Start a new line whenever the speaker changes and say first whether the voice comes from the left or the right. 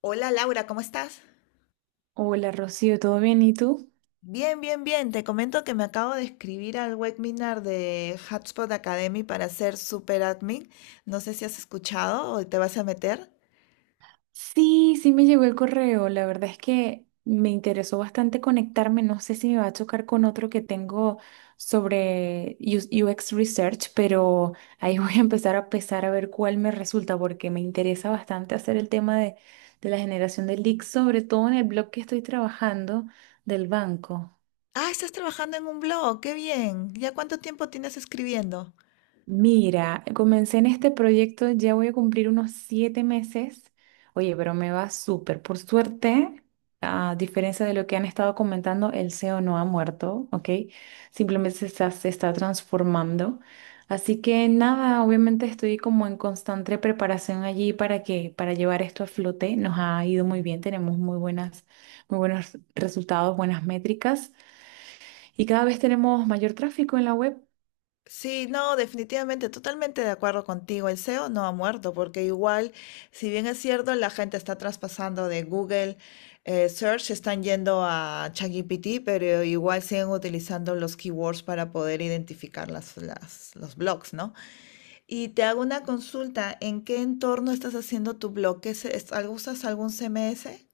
left: Hola Laura, ¿cómo estás?
right: Hola Rocío, ¿todo bien? ¿Y tú?
left: Bien, bien, bien. Te comento que me acabo de escribir al webinar de Hotspot Academy para ser super admin. No sé si has escuchado o te vas a meter.
right: Sí, me llegó el correo. La verdad es que me interesó bastante conectarme. No sé si me va a chocar con otro que tengo sobre UX Research, pero ahí voy a empezar a pesar a ver cuál me resulta porque me interesa bastante hacer el tema de la generación de leads, sobre todo en el blog que estoy trabajando del banco.
left: Ah, estás trabajando en un blog, qué bien. ¿Ya cuánto tiempo tienes escribiendo?
right: Mira, comencé en este proyecto, ya voy a cumplir unos 7 meses. Oye, pero me va súper. Por suerte, a diferencia de lo que han estado comentando, el SEO no ha muerto, ¿ok? Simplemente se está transformando. Así que nada, obviamente estoy como en constante preparación allí para para llevar esto a flote. Nos ha ido muy bien, tenemos muy muy buenos resultados, buenas métricas y cada vez tenemos mayor tráfico en la web.
left: Sí, no, definitivamente, totalmente de acuerdo contigo. El SEO no ha muerto, porque igual, si bien es cierto, la gente está traspasando de Google Search, están yendo a ChatGPT, pero igual siguen utilizando los keywords para poder identificar los blogs, ¿no? Y te hago una consulta, ¿en qué entorno estás haciendo tu blog? ¿Qué es, usas algún CMS?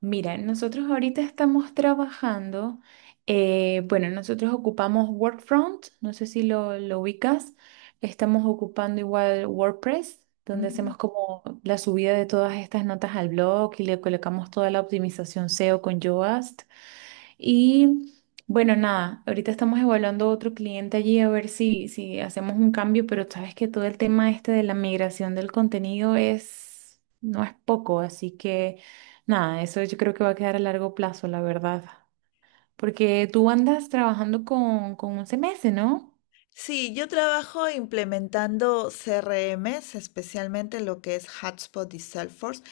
right: Mira, nosotros ahorita estamos trabajando, bueno, nosotros ocupamos Workfront, no sé si lo ubicas, estamos ocupando igual WordPress, donde hacemos como la subida de todas estas notas al blog y le colocamos toda la optimización SEO con Yoast. Y bueno, nada, ahorita estamos evaluando otro cliente allí a ver si hacemos un cambio, pero sabes que todo el tema este de la migración del contenido es, no es poco, así que nada, eso yo creo que va a quedar a largo plazo, la verdad. Porque tú andas trabajando con 11 meses, ¿no?
left: Sí, yo trabajo implementando CRMs, especialmente lo que es Hotspot y Salesforce.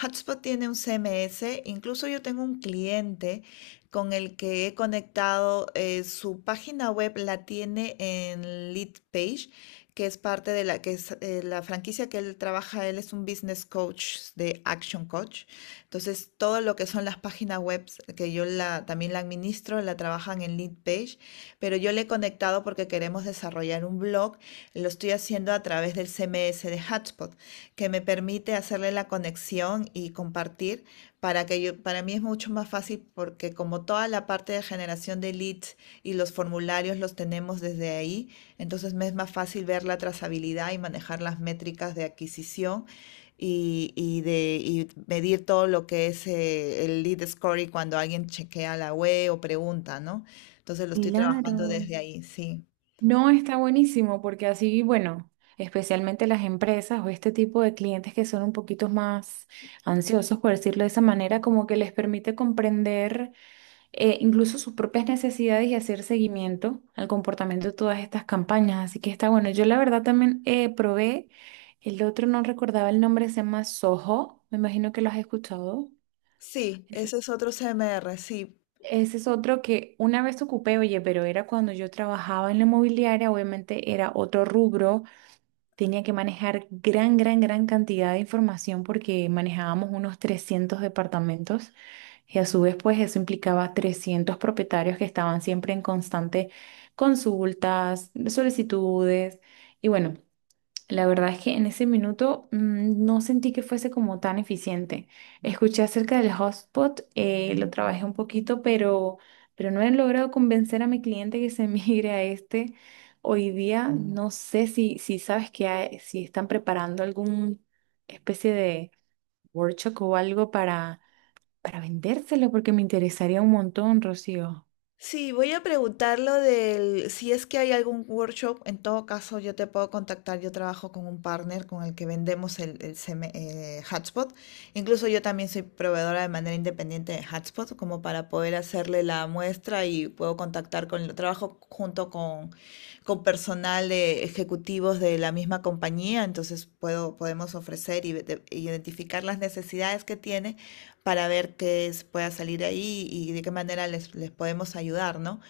left: Hotspot tiene un CMS, incluso yo tengo un cliente con el que he conectado, su página web la tiene en Lead Page, que es parte de la que es, la franquicia que él trabaja, él es un business coach de Action Coach. Entonces, todo lo que son las páginas web que también la administro, la trabajan en Lead Page pero yo le he conectado porque queremos desarrollar un blog. Lo estoy haciendo a través del CMS de Hotspot, que me permite hacerle la conexión y compartir para que yo, para mí es mucho más fácil porque como toda la parte de generación de leads y los formularios los tenemos desde ahí, entonces me es más fácil ver la trazabilidad y manejar las métricas de adquisición y medir todo lo que es el lead score y cuando alguien chequea la web o pregunta, ¿no? Entonces lo estoy
right: Claro.
left: trabajando desde ahí, sí.
right: No está buenísimo porque así, bueno, especialmente las empresas o este tipo de clientes que son un poquito más ansiosos, por decirlo de esa manera, como que les permite comprender incluso sus propias necesidades y hacer seguimiento al comportamiento de todas estas campañas. Así que está bueno. Yo la verdad también probé, el otro no recordaba el nombre, se llama Soho, me imagino que lo has escuchado.
left: Sí,
right: Ese
left: ese es otro C M R, sí.
right: Ese es otro que una vez ocupé, oye, pero era cuando yo trabajaba en la inmobiliaria, obviamente era otro rubro. Tenía que manejar gran, gran, gran cantidad de información porque manejábamos unos 300 departamentos y a su vez pues eso implicaba 300 propietarios que estaban siempre en constante consultas, solicitudes y bueno, la verdad es que en ese minuto no sentí que fuese como tan eficiente. Escuché acerca del hotspot, lo trabajé un poquito, pero no he logrado convencer a mi cliente que se migre a este. Hoy día no sé si sabes que si están preparando alguna especie de workshop o algo para vendérselo, porque me interesaría un montón, Rocío.
left: Sí, voy a preguntar lo del, si es que hay algún workshop. En todo caso yo te puedo contactar, yo trabajo con un partner con el que vendemos hotspot, incluso yo también soy proveedora de manera independiente de hotspot, como para poder hacerle la muestra y puedo contactar con, trabajo junto con personal de ejecutivos de la misma compañía, entonces puedo, podemos ofrecer y identificar las necesidades que tiene para ver qué pueda salir ahí y de qué manera les, les podemos ayudar, ¿no?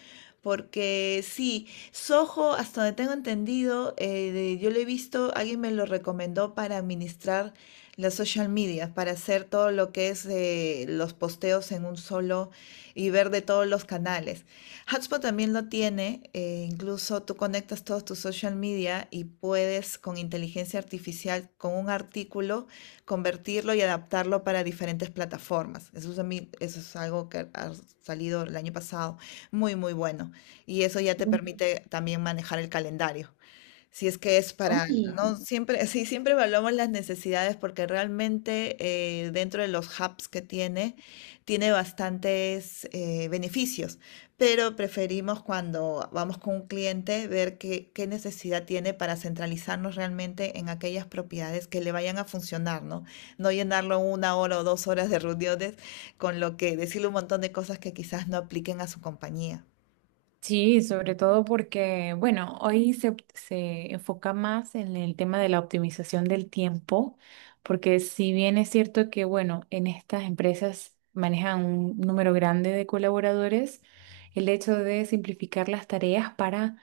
left: Porque sí, Soho, hasta donde tengo entendido, yo lo he visto, alguien me lo recomendó para administrar las social media, para hacer todo lo que es los posteos en un solo y ver de todos los canales. Hotspot también lo tiene, incluso tú conectas todos tus social media y puedes con inteligencia artificial, con un artículo, convertirlo y adaptarlo para diferentes plataformas. Eso es, a mí, eso es algo que ha salido el año pasado, muy, muy bueno. Y eso ya te permite también manejar el calendario. Si es que es para, no siempre, sí, siempre evaluamos las necesidades porque realmente dentro de los hubs que tiene, tiene bastantes beneficios, pero preferimos cuando vamos con un cliente ver qué, qué necesidad tiene para centralizarnos realmente en aquellas propiedades que le vayan a funcionar, ¿no? No llenarlo una hora o dos horas de reuniones con lo que decirle un montón de cosas que quizás no apliquen a su compañía.
right: Sí, sobre todo porque, bueno, hoy se enfoca más en el tema de la optimización del tiempo, porque si bien es cierto que, bueno, en estas empresas manejan un número grande de colaboradores, el hecho de simplificar las tareas para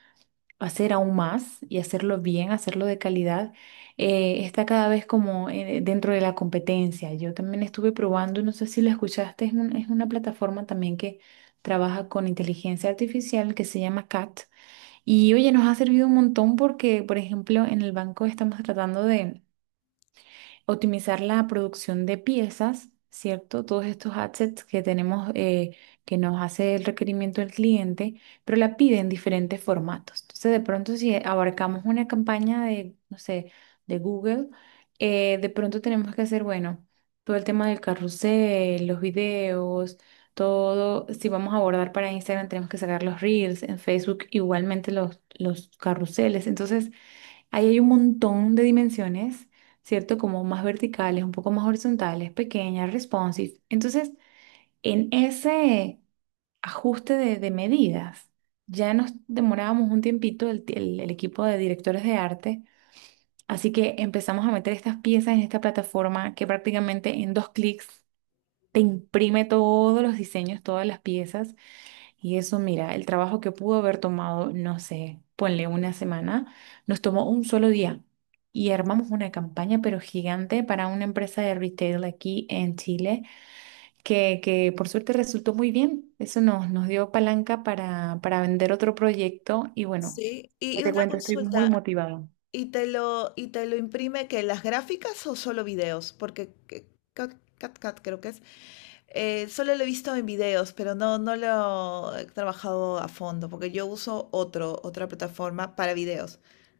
right: hacer aún más y hacerlo bien, hacerlo de calidad, está cada vez como dentro de la competencia. Yo también estuve probando, no sé si lo escuchaste, es, es una plataforma también que trabaja con inteligencia artificial que se llama CAT. Y oye, nos ha servido un montón porque, por ejemplo, en el banco estamos tratando de optimizar la producción de piezas, ¿cierto? Todos estos assets que tenemos, que nos hace el requerimiento del cliente, pero la pide en diferentes formatos. Entonces, de pronto, si abarcamos una campaña de, no sé, de Google, de pronto tenemos que hacer, bueno, todo el tema del carrusel, los videos. Todo, si vamos a abordar para Instagram, tenemos que sacar los reels, en Facebook igualmente los carruseles. Entonces, ahí hay un montón de dimensiones, ¿cierto? Como más verticales, un poco más horizontales, pequeñas, responsive. Entonces, en ese ajuste de medidas, ya nos demorábamos un tiempito el equipo de directores de arte, así que empezamos a meter estas piezas en esta plataforma que prácticamente en dos clics te imprime todos los diseños, todas las piezas. Y eso, mira, el trabajo que pudo haber tomado, no sé, ponle una semana, nos tomó un solo día. Y armamos una campaña, pero gigante, para una empresa de retail aquí en Chile, que por suerte resultó muy bien. Eso nos dio palanca para vender otro proyecto. Y bueno,
left: Sí, y
right: ¿qué
left: y
right: te
left: una
right: cuento? Estoy muy
left: consulta,
right: motivado.
left: Y te lo imprime que las gráficas o solo videos? Cat, Cat creo que es. Eh, solo lo he visto en videos, pero no, no lo he trabajado a fondo, porque yo uso otra plataforma para videos.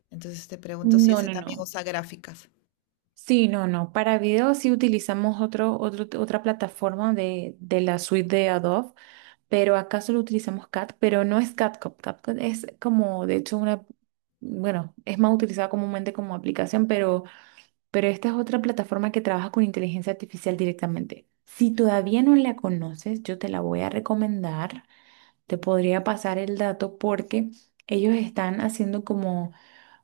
left: Entonces te pregunto si
right: No,
left: ese
right: no,
left: también
right: no.
left: usa gráficas.
right: Sí, no, no. Para video sí utilizamos otra plataforma de la suite de Adobe. Pero acá solo utilizamos cat, pero no es CatCut. CatCut es como, de hecho, una, bueno, es más utilizada comúnmente como aplicación, pero esta es otra plataforma que trabaja con inteligencia artificial directamente. Si todavía no la conoces, yo te la voy a recomendar. Te podría pasar el dato porque ellos están haciendo como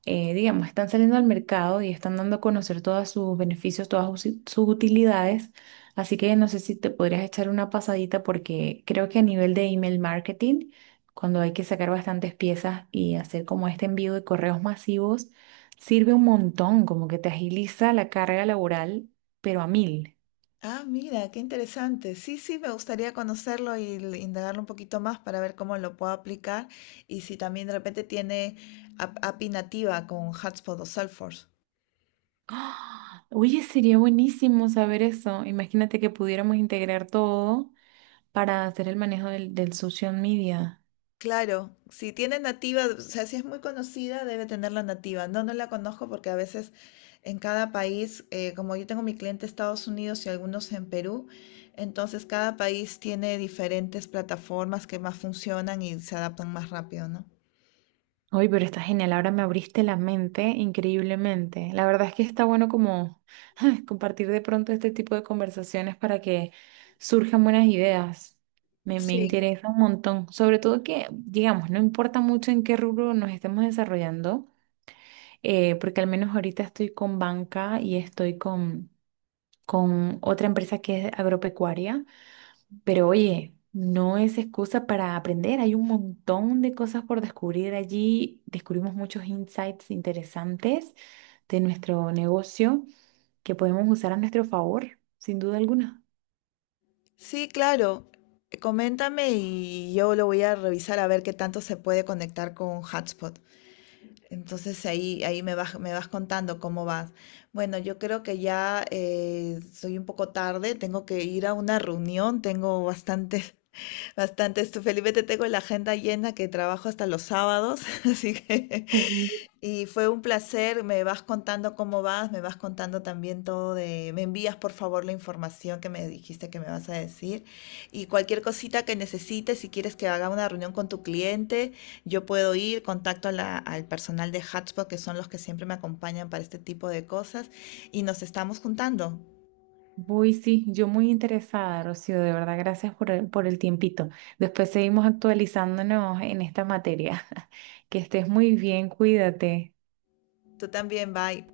right: digamos, están saliendo al mercado y están dando a conocer todos sus beneficios, todas sus utilidades. Así que no sé si te podrías echar una pasadita porque creo que a nivel de email marketing, cuando hay que sacar bastantes piezas y hacer como este envío de correos masivos, sirve un montón, como que te agiliza la carga laboral, pero a mil.
left: Ah, mira, qué interesante. Sí, sí, me gustaría conocerlo y indagarlo un poquito más para ver cómo lo puedo aplicar y si también de repente tiene API nativa con Hotspot o Salesforce.
right: ¡Ah! Oye, sería buenísimo saber eso. Imagínate que pudiéramos integrar todo para hacer el manejo del social media.
left: Claro, si tiene nativa, o sea, si es muy conocida, debe tener la nativa. No, no la conozco porque a veces en cada país, como yo tengo mi cliente en Estados Unidos y algunos en Perú, entonces cada país tiene diferentes plataformas que más funcionan y se adaptan más rápido, ¿no?
right: Oye, pero está genial, ahora me abriste la mente increíblemente. La verdad es que está bueno como compartir de pronto este tipo de conversaciones para que surjan buenas ideas. Me
left: Sí.
right: interesa un montón, sobre todo que, digamos, no importa mucho en qué rubro nos estemos desarrollando, porque al menos ahorita estoy con banca y estoy con otra empresa que es agropecuaria. Pero oye, no es excusa para aprender, hay un montón de cosas por descubrir allí, descubrimos muchos insights interesantes de nuestro negocio que podemos usar a nuestro favor, sin duda alguna.
left: Sí, claro. Coméntame y yo lo voy a revisar a ver qué tanto se puede conectar con Hotspot. Entonces me vas contando cómo vas. Bueno, yo creo que ya soy un poco tarde, tengo que ir a una reunión, tengo bastantes, bastantes, felizmente tengo la agenda llena que trabajo hasta los sábados, así que
right: Ujú.
left: y fue un placer, me vas contando cómo vas, me vas contando también todo de, me envías por favor la información que me dijiste que me vas a decir y cualquier cosita que necesites, si quieres que haga una reunión con tu cliente, yo puedo ir, contacto a al personal de Hotspot, que son los que siempre me acompañan para este tipo de cosas y nos estamos juntando.
right: Voy, sí, yo muy interesada, Rocío, de verdad, gracias por por el tiempito. Después seguimos actualizándonos en esta materia. Que estés muy bien, cuídate.
left: Tú también, bye.